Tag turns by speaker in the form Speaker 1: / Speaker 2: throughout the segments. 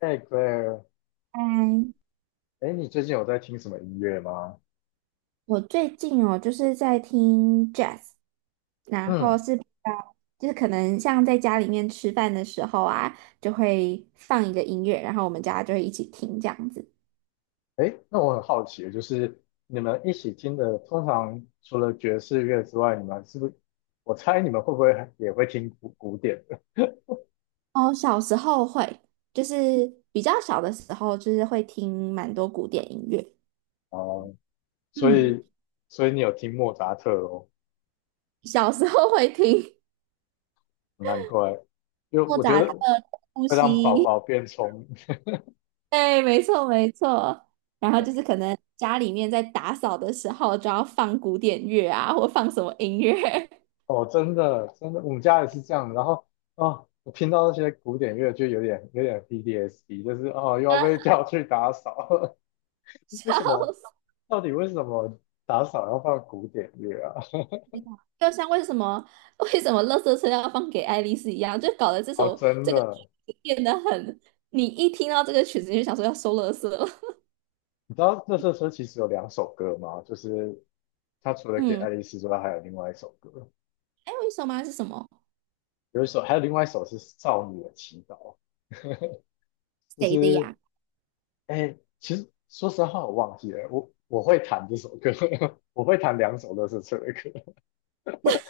Speaker 1: 哎，Claire，
Speaker 2: 嗯，
Speaker 1: 哎，你最近有在听什么音乐吗？
Speaker 2: 我最近哦，就是在听 jazz，然后
Speaker 1: 嗯，
Speaker 2: 是比较，就是可能像在家里面吃饭的时候啊，就会放一个音乐，然后我们家就会一起听这样子。
Speaker 1: 哎，那我很好奇，就是你们一起听的，通常除了爵士乐之外，你们是不是？我猜你们会不会还也会听古典的？
Speaker 2: 哦，小时候会，就是比较小的时候，就是会听蛮多古典音乐。
Speaker 1: 哦，所
Speaker 2: 嗯，
Speaker 1: 以，所以你有听莫扎特哦，
Speaker 2: 小时候会听
Speaker 1: 难怪，因为
Speaker 2: 莫
Speaker 1: 我觉
Speaker 2: 扎特、
Speaker 1: 得
Speaker 2: 呼
Speaker 1: 会让宝
Speaker 2: 吸。
Speaker 1: 宝变聪明。
Speaker 2: 对，没错没错。然后就是可能家里面在打扫的时候，就要放古典乐啊，或放什么音乐，
Speaker 1: 哦，真的，真的，我们家也是这样的然后，哦，我听到那些古典乐就有点 PTSD，就是哦，又要被 叫去打扫，为什
Speaker 2: 笑
Speaker 1: 么？
Speaker 2: 死
Speaker 1: 到底为什么打扫要放古典乐啊？
Speaker 2: 我！就像为什么《垃圾车》要放给爱丽丝一样，就搞得这
Speaker 1: 哦，
Speaker 2: 首
Speaker 1: 真
Speaker 2: 这个曲
Speaker 1: 的，
Speaker 2: 子变得很，你一听到这个曲子你就想说要收垃圾了。
Speaker 1: 你知道《乐色车》其实有两首歌吗？就是他除 了给
Speaker 2: 嗯，
Speaker 1: 爱丽丝之外，还有另外一首歌，
Speaker 2: 还有一首吗？是什么？
Speaker 1: 有一首，还有另外一首是《少女的祈祷》。就
Speaker 2: 谁的呀？
Speaker 1: 是
Speaker 2: 太
Speaker 1: 哎、其实说实话，我忘记了，我会弹这首歌，我会弹两首《乐色车》的歌。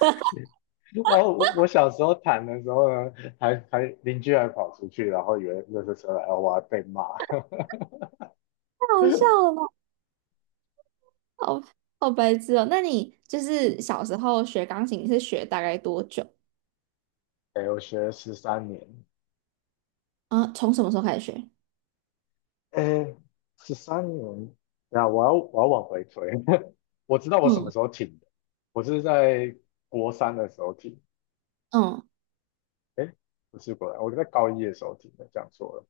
Speaker 1: 然后我小时候弹的时候呢，还邻居还跑出去，然后以为《乐色车》来然后我还被骂。
Speaker 2: 好笑 了吧，好好白痴哦！那你就是小时候学钢琴是学大概多久？
Speaker 1: 哎、我学了十三年。
Speaker 2: 啊，从什么时候开始学？
Speaker 1: 哎，十三年，对啊，我要往回推，我知道我什么时
Speaker 2: 嗯
Speaker 1: 候停的，我是在国三的时候停，
Speaker 2: 嗯
Speaker 1: 哎，不是国三，我在高一的时候停的，讲错了，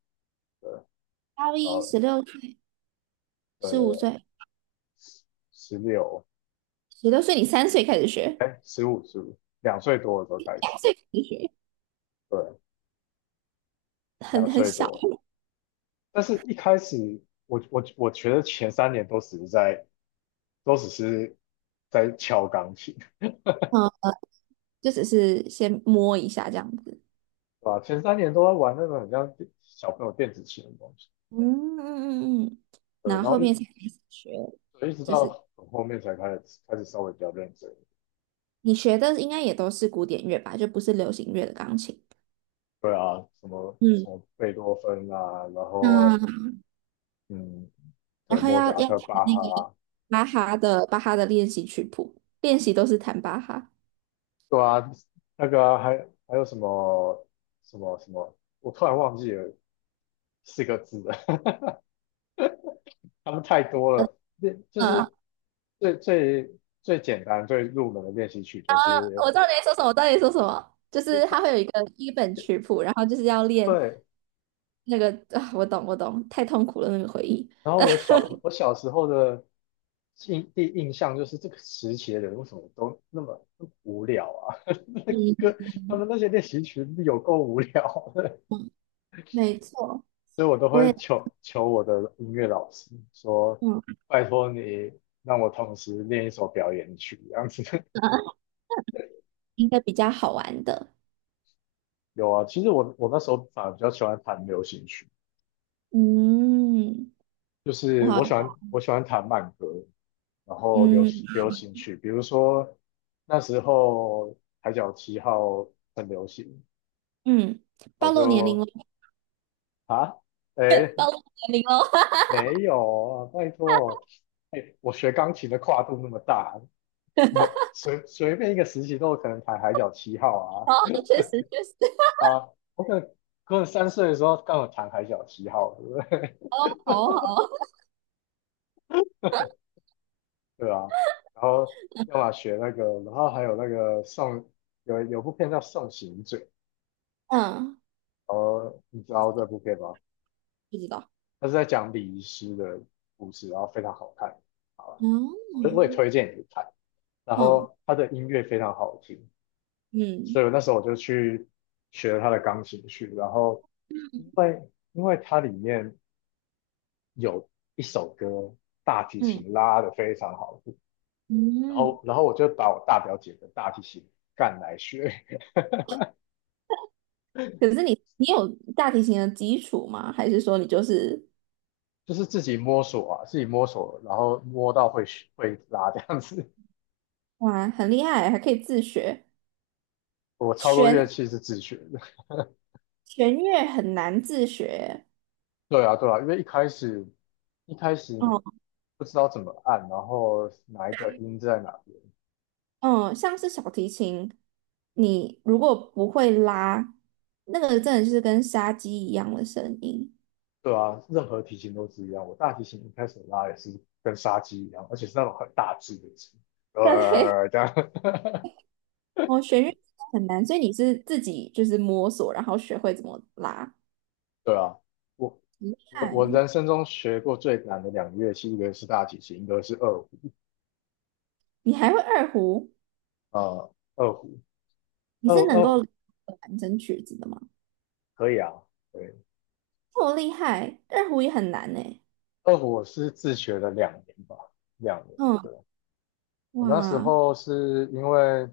Speaker 1: 对，
Speaker 2: 高
Speaker 1: 然
Speaker 2: 一
Speaker 1: 后
Speaker 2: 十六
Speaker 1: 对
Speaker 2: 十
Speaker 1: 对
Speaker 2: 五
Speaker 1: 对，
Speaker 2: 岁，
Speaker 1: 十六，
Speaker 2: 16岁你三岁开始学，
Speaker 1: 哎，十五十五，两岁多的时候开始，
Speaker 2: 三岁开始学，
Speaker 1: 对，两
Speaker 2: 很
Speaker 1: 岁
Speaker 2: 小，
Speaker 1: 多，但是一开始我觉得前三年都只是在都只是敲钢琴，
Speaker 2: 嗯，就只是先摸一下这样子，
Speaker 1: 对吧？前三年都在玩那种很像小朋友电子琴的东西。
Speaker 2: 嗯嗯嗯嗯，
Speaker 1: 对，
Speaker 2: 然
Speaker 1: 然
Speaker 2: 后
Speaker 1: 后
Speaker 2: 后
Speaker 1: 一
Speaker 2: 面才开始学，
Speaker 1: 对，一直
Speaker 2: 就
Speaker 1: 到
Speaker 2: 是
Speaker 1: 很后面才开始稍微比较认真。
Speaker 2: 你学的应该也都是古典乐吧，就不是流行乐的钢琴，
Speaker 1: 对啊，什么什
Speaker 2: 嗯，
Speaker 1: 么贝多芬啊，然后
Speaker 2: 那
Speaker 1: 嗯，
Speaker 2: 然
Speaker 1: 对，
Speaker 2: 后
Speaker 1: 莫
Speaker 2: 要
Speaker 1: 扎
Speaker 2: 要弹
Speaker 1: 特、巴
Speaker 2: 那
Speaker 1: 哈
Speaker 2: 个
Speaker 1: 啊，
Speaker 2: 巴哈的练习曲谱，练习都是弹巴哈，
Speaker 1: 对啊，那个啊还还有什么，我突然忘记了四个字了，他们太多了。练就
Speaker 2: 嗯，
Speaker 1: 是最最最简单、最入门的练习曲，就是
Speaker 2: 我知道你在说什么，我知道你在说什么，就
Speaker 1: 就
Speaker 2: 是
Speaker 1: 他
Speaker 2: 它会有一本曲谱，然后就是要练
Speaker 1: 对。
Speaker 2: 那个啊，我懂我懂，太痛苦了那个回忆。
Speaker 1: 然后我小时候的第一印象就是这个时期的人为什么都那么无聊啊？那个
Speaker 2: 嗯
Speaker 1: 歌他们那些练习曲有够无聊的，
Speaker 2: 嗯，没错，
Speaker 1: 所以我都
Speaker 2: 我也
Speaker 1: 会求求我的音乐老师说，
Speaker 2: 嗯，
Speaker 1: 拜托你让我同时练一首表演曲这样子。
Speaker 2: 应该比较好玩的。
Speaker 1: 有啊，其实我那时候反而比较喜欢弹流行曲，
Speaker 2: 嗯，
Speaker 1: 就是
Speaker 2: 哇，
Speaker 1: 我喜欢弹慢歌，然后流
Speaker 2: 嗯
Speaker 1: 流行曲，比如说那时候《海角七号》很流行。
Speaker 2: 嗯，
Speaker 1: 我
Speaker 2: 暴露年龄了，
Speaker 1: 就啊，哎，
Speaker 2: 暴露年龄了，
Speaker 1: 没有啊，拜托，哎，我学钢琴的跨度那么大，我随便一个时期都有可能弹海角七
Speaker 2: 好
Speaker 1: 号
Speaker 2: 好，确实确实，
Speaker 1: 啊啊，我可能可能三岁的时候刚好弹海角七号，对不对？
Speaker 2: 好好，
Speaker 1: 对啊，然后要么学那个，然后还有那个送有部片叫《送行者》，
Speaker 2: 嗯，
Speaker 1: 呃，你知道这部片吗？
Speaker 2: 不知道，
Speaker 1: 它是在讲礼仪师的故事，然后非常好看，好吧，我也
Speaker 2: 嗯
Speaker 1: 推荐你去看，然
Speaker 2: 嗯
Speaker 1: 后它的音乐非常好听。所
Speaker 2: 嗯
Speaker 1: 以我那时候我就去学了他的钢琴曲，然后因为因为它里面有一首歌大提
Speaker 2: 嗯
Speaker 1: 琴拉得非常好，然
Speaker 2: 嗯。
Speaker 1: 后然后我就把我大表姐的大提琴干来学，
Speaker 2: 可是你有大提琴的基础吗？还是说你就是
Speaker 1: 就是自己摸索啊，自己摸索，然后摸到会学会拉这样子。
Speaker 2: 哇很厉害，还可以自学？
Speaker 1: 我超多乐
Speaker 2: 弦
Speaker 1: 器是自学的，
Speaker 2: 弦乐很难自学，
Speaker 1: 对啊对啊，因为一开始你
Speaker 2: 嗯
Speaker 1: 不知道怎么按，然后哪一个音在哪边。
Speaker 2: 嗯，像是小提琴，你如果不会拉，那个真的是跟杀鸡一样的声音。
Speaker 1: 对啊，任何提琴都是一样。我大提琴一开始拉也是跟杀鸡一样，而且是那种很大只的鸡，
Speaker 2: 对，
Speaker 1: 呃，这样，
Speaker 2: 哦，弦乐真的很难，所以你是自己就是摸索，然后学会怎么拉。
Speaker 1: 对啊。我我人
Speaker 2: 嗨，
Speaker 1: 生中学过最难的两个乐器，一个是大提琴，一个是二胡。
Speaker 2: 你还会二胡？
Speaker 1: 呃，二胡，
Speaker 2: 你
Speaker 1: 二
Speaker 2: 是能
Speaker 1: 二胡
Speaker 2: 够弹整曲子的吗？
Speaker 1: 可以啊，对，
Speaker 2: 这么厉害，二胡也很难呢。
Speaker 1: 二胡我是自学了两年吧，两年。
Speaker 2: 嗯。
Speaker 1: 对，我那时
Speaker 2: 哇，
Speaker 1: 候是因为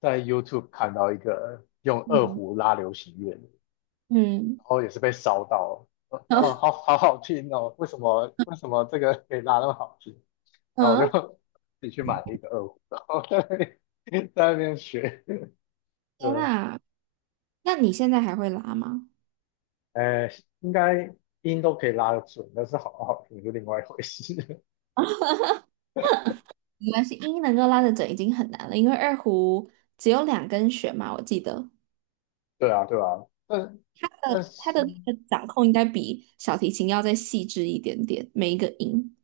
Speaker 1: 在 YouTube 看到一个用二
Speaker 2: 嗯，
Speaker 1: 胡拉流行乐的，
Speaker 2: 嗯
Speaker 1: 然后也是被烧到了，啊，
Speaker 2: 嗯，
Speaker 1: 哦，好 好好听哦，为什么这个可以拉那么好听？然后我就
Speaker 2: 嗯，
Speaker 1: 自己去买了一个二胡，然后 在那边 在那边学，
Speaker 2: 天
Speaker 1: 对，
Speaker 2: 呐，那你现在还会拉吗？
Speaker 1: 呃，应该音都可以拉得准，但是好不好听是另外一回事。
Speaker 2: 没关系，音能够拉得准已经很难了，因为二胡只有2根弦嘛，我记得
Speaker 1: 对啊，对啊，但但
Speaker 2: 它
Speaker 1: 是
Speaker 2: 的那个掌控应该比小提琴要再细致一点点，每一个音，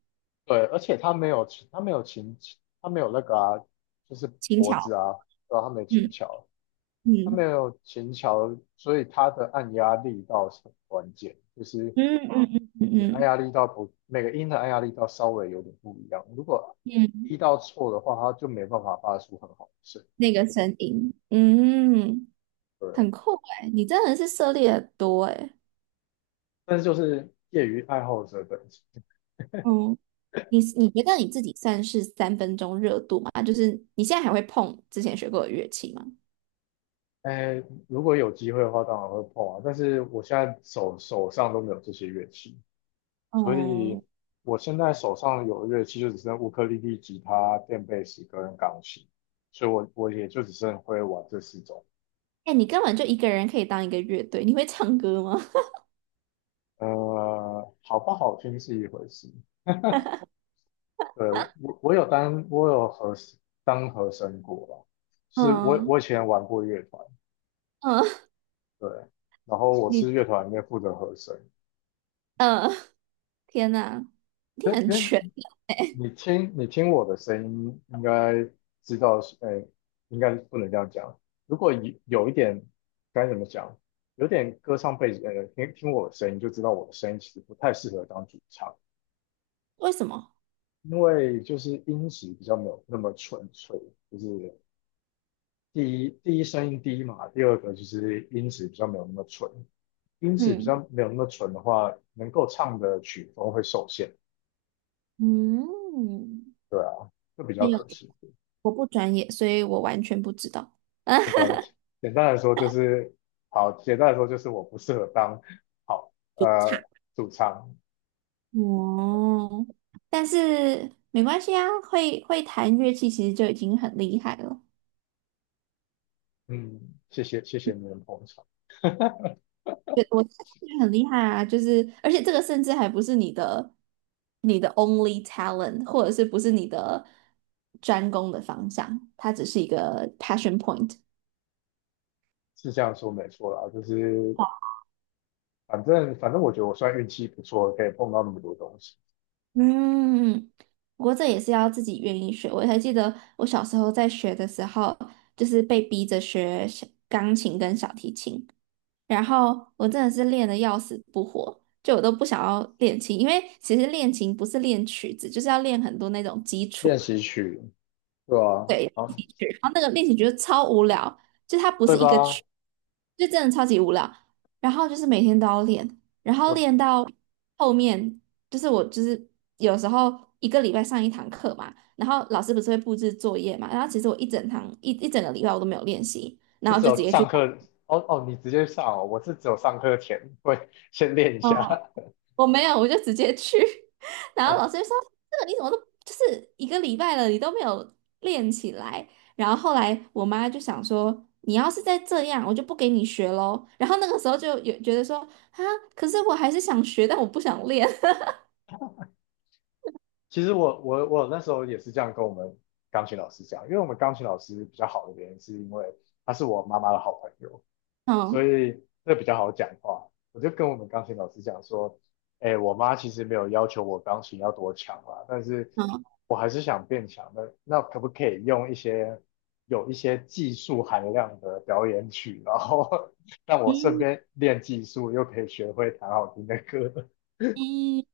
Speaker 1: 对，而且他没有琴，他没有琴，他没有那个啊，就是
Speaker 2: 轻
Speaker 1: 脖子
Speaker 2: 巧，
Speaker 1: 啊，对啊，他没有琴
Speaker 2: 嗯
Speaker 1: 桥。他没
Speaker 2: 嗯
Speaker 1: 有琴桥，所以他的按压力道是很关键，就是
Speaker 2: 嗯嗯嗯
Speaker 1: 你按
Speaker 2: 嗯
Speaker 1: 压力道不，每个音的按压力道稍微有点不一样。如果
Speaker 2: 嗯，嗯
Speaker 1: 力道错的话，它就没办法发出很好的声音
Speaker 2: 那个声音，嗯，很
Speaker 1: 对，
Speaker 2: 酷哎，你真的是涉猎得多哎，
Speaker 1: 但是就是业余爱好者本身。
Speaker 2: 你觉得你自己算是三分钟热度吗？就是你现在还会碰之前学过的乐器吗？
Speaker 1: 哎，如果有机会的话，当然会碰啊。但是我现在手上都没有这些乐器，所以
Speaker 2: 嗯，
Speaker 1: 我现在手上有的乐器就只剩乌克丽丽、吉他、电贝斯跟钢琴，所以我也就只剩会玩这四种。
Speaker 2: 哎，你根本就一个人可以当一个乐队，你会唱歌吗？
Speaker 1: 呃，好不好听是一回事，对，我当和声过啦，就是我
Speaker 2: 嗯
Speaker 1: 我以前玩过乐团，
Speaker 2: 嗯，
Speaker 1: 对，然后我是
Speaker 2: 你
Speaker 1: 乐团里面负责和声。
Speaker 2: 嗯，天哪，你
Speaker 1: 因
Speaker 2: 很
Speaker 1: 因为
Speaker 2: 全，
Speaker 1: 你听我的声音，应该知道是，哎，应该不能这样讲。如果有一点该怎么讲，有点歌唱背景，呃，听听我的声音就知道我的声音其实不太适合当主唱，
Speaker 2: 为什么？
Speaker 1: 因为就是音质比较没有那么纯粹，就是第一声音低嘛，第二个就是音质比较没有那么纯，音质比
Speaker 2: 嗯
Speaker 1: 较没有那么纯的话，能够唱的曲风会受限，
Speaker 2: 嗯，
Speaker 1: 对啊，就比较
Speaker 2: 没有，
Speaker 1: 可惜，
Speaker 2: 我不专业，所以我完全不知道。啊，
Speaker 1: 没关系。简单来说就是，好，简单来说就是我不适合当好
Speaker 2: 主
Speaker 1: 呃
Speaker 2: 唱
Speaker 1: 主唱，
Speaker 2: 哦，但是没关系啊，会弹乐器其实就已经很厉害了。
Speaker 1: 嗯，谢谢你们捧场，
Speaker 2: 我觉得这个很厉害啊，就是而且这个甚至还不是你的only talent，或者是不是你的专攻的方向，它只是一个 passion point。
Speaker 1: 是这样说没错啦，就是反正我觉得我算运气不错，可以碰到那么多东西，
Speaker 2: 嗯，不过这也是要自己愿意学。我还记得我小时候在学的时候，就是被逼着学小钢琴跟小提琴，然后我真的是练的要死不活，就我都不想要练琴，因为其实练琴不是练曲子，就是要练很多那种基
Speaker 1: 练
Speaker 2: 础
Speaker 1: 习曲，对啊，
Speaker 2: 对，练
Speaker 1: 好，
Speaker 2: 习曲，然后那个练习觉得超无聊，就它不
Speaker 1: 对
Speaker 2: 是一个
Speaker 1: 吧？
Speaker 2: 曲，就真的超级无聊。然后就是每天都要练，然后练
Speaker 1: 我
Speaker 2: 到后面，就是我就是有时候一个礼拜上一堂课嘛，然后老师不是会布置作业嘛，然后其实我一整个礼拜我都没有练习，然
Speaker 1: 是
Speaker 2: 后
Speaker 1: 只
Speaker 2: 就直
Speaker 1: 有
Speaker 2: 接
Speaker 1: 上
Speaker 2: 去。
Speaker 1: 课哦哦，你直接上哦，我是只有上课前会先练一下
Speaker 2: 我没有，我就直接去。然 后老
Speaker 1: 哦。
Speaker 2: 师就说：“这个你怎么都就是一个礼拜了，你都没有练起来。”然后后来我妈就想说：“你要是再这样，我就不给你学喽。”然后那个时候就有觉得说：“啊，可是我还是想学，但我不想练。
Speaker 1: 其实我那时候也是这样跟我们钢琴老师讲，因为我们钢琴老师比较好的原因是因为他是我妈妈的好朋友，所
Speaker 2: 嗯
Speaker 1: 以这比较好讲话。我就跟我们钢琴老师讲说，哎，我妈其实没有要求我钢琴要多强啦，但是
Speaker 2: 嗯
Speaker 1: 我还是想变强的。那可不可以用一些有一些技术含量的表演曲，然后 让我顺
Speaker 2: 嗯
Speaker 1: 便练技术，又可以学会弹好听的歌？
Speaker 2: 嗯。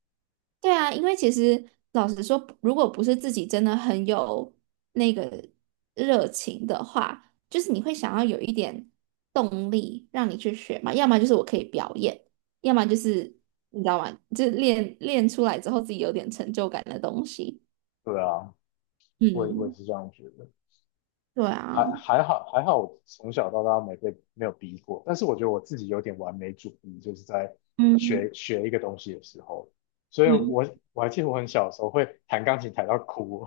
Speaker 2: 对啊，因为其实老实说，如果不是自己真的很有那个热情的话，就是你会想要有一点动力让你去学嘛，要么就是我可以表演，要么就是你知道吗？就是练出来之后自己有点成就感的东西。
Speaker 1: 对啊，我也
Speaker 2: 嗯，
Speaker 1: 是这样觉得。
Speaker 2: 对啊，
Speaker 1: 还好，我从小到大没有逼过，但是我觉得我自己有点完美主义，就是在
Speaker 2: 嗯
Speaker 1: 学一个东西的时候，所以
Speaker 2: 嗯，
Speaker 1: 我还记得我很小的时候会弹钢琴弹到哭，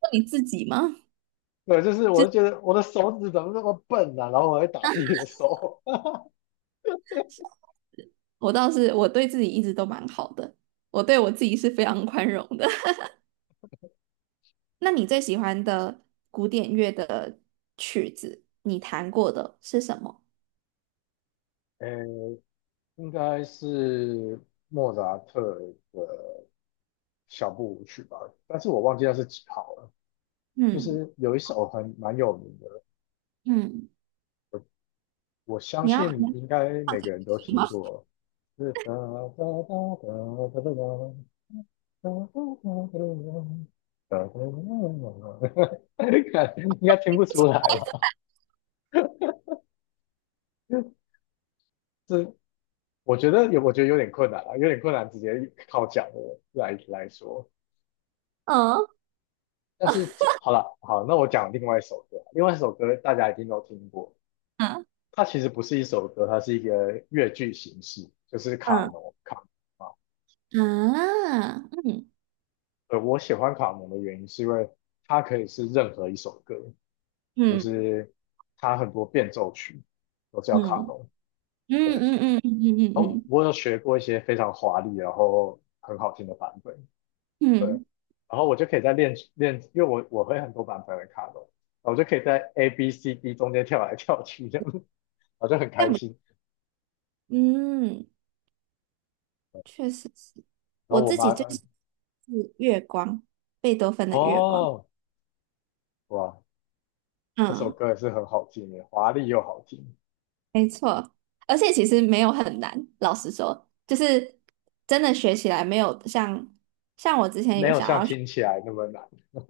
Speaker 2: 那你自己吗？
Speaker 1: 对，就是我就觉得我的手指怎么那么笨啊，然后我会打自己的手，
Speaker 2: 我倒是我对自己一直都蛮好的，我对我自己是非常宽容的。那你最喜欢的古典乐的曲子，你弹过的是什么？
Speaker 1: 呃，应该是莫扎特的小步舞曲吧，但是我忘记那是几号了，就
Speaker 2: 嗯
Speaker 1: 是有一首很蛮有名的，
Speaker 2: 嗯，
Speaker 1: 我相
Speaker 2: 你要
Speaker 1: 信
Speaker 2: 弹
Speaker 1: 应该每个人都
Speaker 2: 什
Speaker 1: 听
Speaker 2: 么？
Speaker 1: 过。哒哒哒哒哒哒哒哒哒哒哒，应该听不出来吧？是，我觉得有，我觉得有点困难啊，有点困难，直接靠讲的来说。
Speaker 2: 嗯
Speaker 1: 但是好了，好，那我讲另外一首歌，另外一首歌大家一定都听过，
Speaker 2: 嗯
Speaker 1: 它其实不是一首歌，它是一个越剧形式，就是卡农啊。
Speaker 2: 嗯啊嗯
Speaker 1: 我喜欢卡农的原因是因为它可以是任何一首歌，就
Speaker 2: 嗯嗯
Speaker 1: 是它很多变奏曲都叫卡
Speaker 2: 嗯
Speaker 1: 农。
Speaker 2: 嗯
Speaker 1: 对，
Speaker 2: 嗯嗯嗯
Speaker 1: 哦，
Speaker 2: 嗯
Speaker 1: 我有学过一些非常华丽，然后很好听的版本。对，
Speaker 2: 嗯，
Speaker 1: 然后我就可以在练练，因为我会很多版本的卡农，然后我就可以在 A B C D 中间跳来跳去这样，我就很
Speaker 2: 这
Speaker 1: 开
Speaker 2: 样比
Speaker 1: 心。
Speaker 2: 嗯，确实是
Speaker 1: 然后
Speaker 2: 我
Speaker 1: 我
Speaker 2: 自己
Speaker 1: 妈，
Speaker 2: 最喜欢是月光，贝多芬的月光。
Speaker 1: 哦，哇，那首
Speaker 2: 嗯。
Speaker 1: 歌也是很好听的，华丽又好听，
Speaker 2: 没错，而且其实没有很难，老实说，就是真的学起来没有像我之前
Speaker 1: 没
Speaker 2: 有
Speaker 1: 有
Speaker 2: 想
Speaker 1: 像
Speaker 2: 要学，
Speaker 1: 听起来那么难。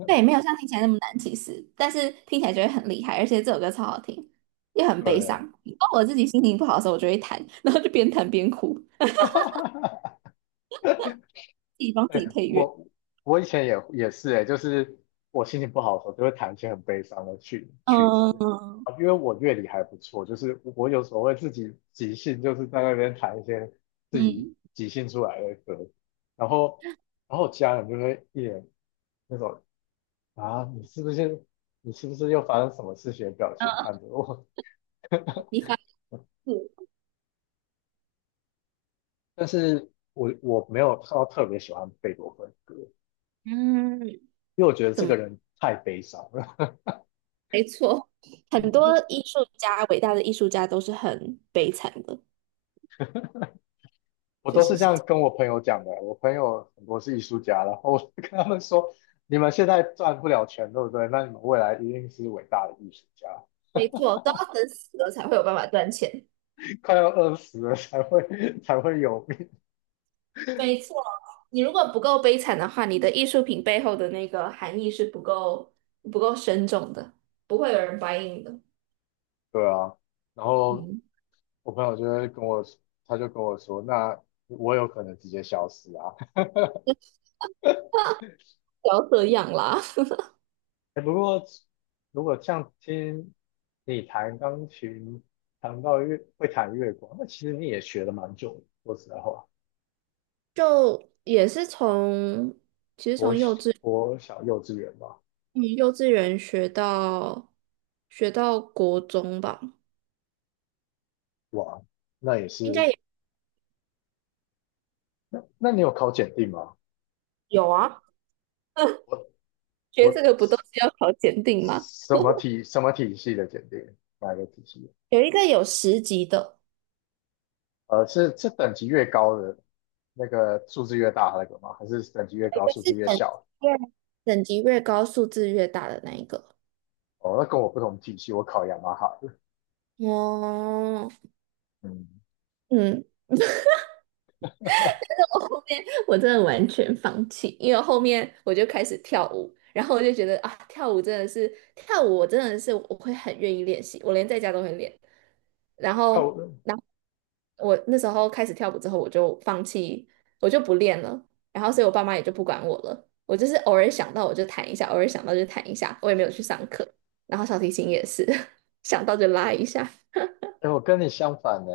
Speaker 2: 对，没有像听起来那么难，其实，但是听起来就会很厉害，而且这首歌超好听，又很悲伤。
Speaker 1: 对。
Speaker 2: 然后我自己心情不好的时候，我就会弹，然后就边弹边哭，自己帮自己
Speaker 1: 哎，
Speaker 2: 配乐。
Speaker 1: 我以前也是哎，就是我心情不好的时候，就会弹一些很悲伤的曲子
Speaker 2: 嗯
Speaker 1: 啊，因为我乐理还不错，就是我有时候会自己即兴，就是在那边弹一些自己
Speaker 2: 嗯
Speaker 1: 即兴出来的歌，然后家人就会一脸那种啊，你是不是又发生什么事情的表情
Speaker 2: 嗯，
Speaker 1: 看着我，
Speaker 2: 你发誓，
Speaker 1: 但是我没有特别喜欢贝多芬的歌，
Speaker 2: 嗯，
Speaker 1: 因为我觉得这个人太悲伤了。
Speaker 2: 没错，很 多艺术家，伟大的艺术家都是很悲惨的，
Speaker 1: 我
Speaker 2: 确
Speaker 1: 都
Speaker 2: 实
Speaker 1: 是这
Speaker 2: 是这
Speaker 1: 样
Speaker 2: 样，
Speaker 1: 跟我朋友讲的。我朋友很多是艺术家，然后我就跟他们说："你们现在赚不了钱，对不对？那你们未来一定是伟大的艺术家，
Speaker 2: 没错，都要等死了才会有办法赚钱。
Speaker 1: 快要饿死了才会 才会有命。"
Speaker 2: 没错，你如果不够悲惨的话，你的艺术品背后的那个含义是不够深重的，不会有人 buy in 的。
Speaker 1: 对啊。然后
Speaker 2: 嗯，
Speaker 1: 我朋友就会跟我，他就跟我说："那我有可能直接消失啊。
Speaker 2: 不要这样啦
Speaker 1: 哎，不过如果像听你弹钢琴，弹到月会弹月光，那其实你也学了蛮久的。说实在话，
Speaker 2: 就也是从其实
Speaker 1: 我
Speaker 2: 从
Speaker 1: 小我小幼稚园吧。
Speaker 2: 幼稚园学到国中吧，
Speaker 1: 哇，那也
Speaker 2: 应该
Speaker 1: 是，
Speaker 2: 也
Speaker 1: 那你有考检定吗？
Speaker 2: 有啊。
Speaker 1: 我
Speaker 2: 学这
Speaker 1: 我
Speaker 2: 个不都是要考检定吗？
Speaker 1: 什么 体什么体系的检定？哪个体系？
Speaker 2: 有一个有10级的，
Speaker 1: 呃，是等级越高的那个数字越大那个吗？还是等级越
Speaker 2: 有一
Speaker 1: 高
Speaker 2: 个
Speaker 1: 数
Speaker 2: 是
Speaker 1: 字越小？
Speaker 2: 越等级越高，数字越大的那一个。
Speaker 1: 哦，那跟我不同体系，我考雅马哈的
Speaker 2: 哦，
Speaker 1: 嗯，
Speaker 2: 嗯，我后面我真的完全放弃，因为后面我就开始跳舞，然后我就觉得啊，跳舞真的是跳舞，我真的是我会很愿意练习，我连在家都会练。然
Speaker 1: 跳
Speaker 2: 后，
Speaker 1: 舞，
Speaker 2: 然后，我那时候开始跳舞之后，我就放弃，我就不练了。然后，所以我爸妈也就不管我了。我就是偶尔想到我就弹一下，偶尔想到就弹一下，我也没有去上课。然后小提琴也是 想到就拉一下。
Speaker 1: 哎，我跟你相反呢，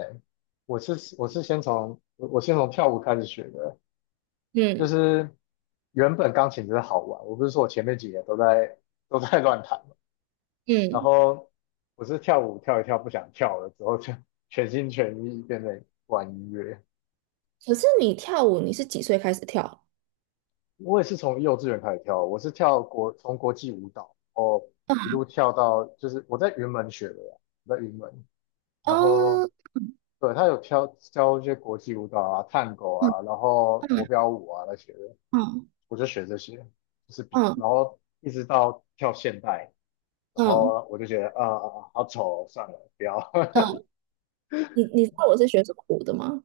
Speaker 1: 我是先从我先从跳舞开始学的，就
Speaker 2: 嗯
Speaker 1: 是原本钢琴只是好玩，我不是说我前面几年都在乱弹，然
Speaker 2: 嗯，
Speaker 1: 后我是跳舞跳一跳不想跳了之后，就 全心全意变成玩音乐。
Speaker 2: 可是你跳舞，你是几岁开始跳？
Speaker 1: 我也是从幼稚园开始跳，我是跳国从国际舞蹈，哦，一路
Speaker 2: 嗯，
Speaker 1: 跳到就是我在云门学的啦，我在云门，然后
Speaker 2: 哦
Speaker 1: 对他有跳教一些国际舞蹈啊、探戈
Speaker 2: 嗯
Speaker 1: 啊，然后国
Speaker 2: 嗯
Speaker 1: 标舞啊那些的，
Speaker 2: 嗯
Speaker 1: 我就学这些，就是比
Speaker 2: 嗯
Speaker 1: 然后一直到跳现代，然
Speaker 2: 嗯，
Speaker 1: 后我就觉得啊啊啊好丑哦，算了，不要，
Speaker 2: 嗯，你知道我是学什么舞的吗？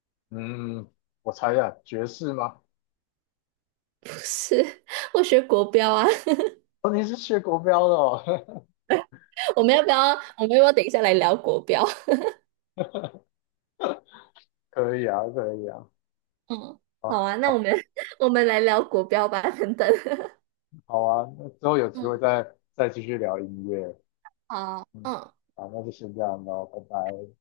Speaker 1: 嗯。我猜一下，爵士吗？
Speaker 2: 不是，我学国标啊。
Speaker 1: 哦，你是学国标的哦，
Speaker 2: 我们要不要？我们要不要等一下来聊国标？
Speaker 1: 可以啊，可以啊，
Speaker 2: 嗯，好
Speaker 1: 好，
Speaker 2: 啊，那我
Speaker 1: 好，
Speaker 2: 们 我们来聊国标吧。等等，
Speaker 1: 好啊，那之后有机会
Speaker 2: 嗯，
Speaker 1: 再继续聊音乐，
Speaker 2: 好，
Speaker 1: 嗯，
Speaker 2: 嗯。
Speaker 1: 好，那就先这样咯，拜拜。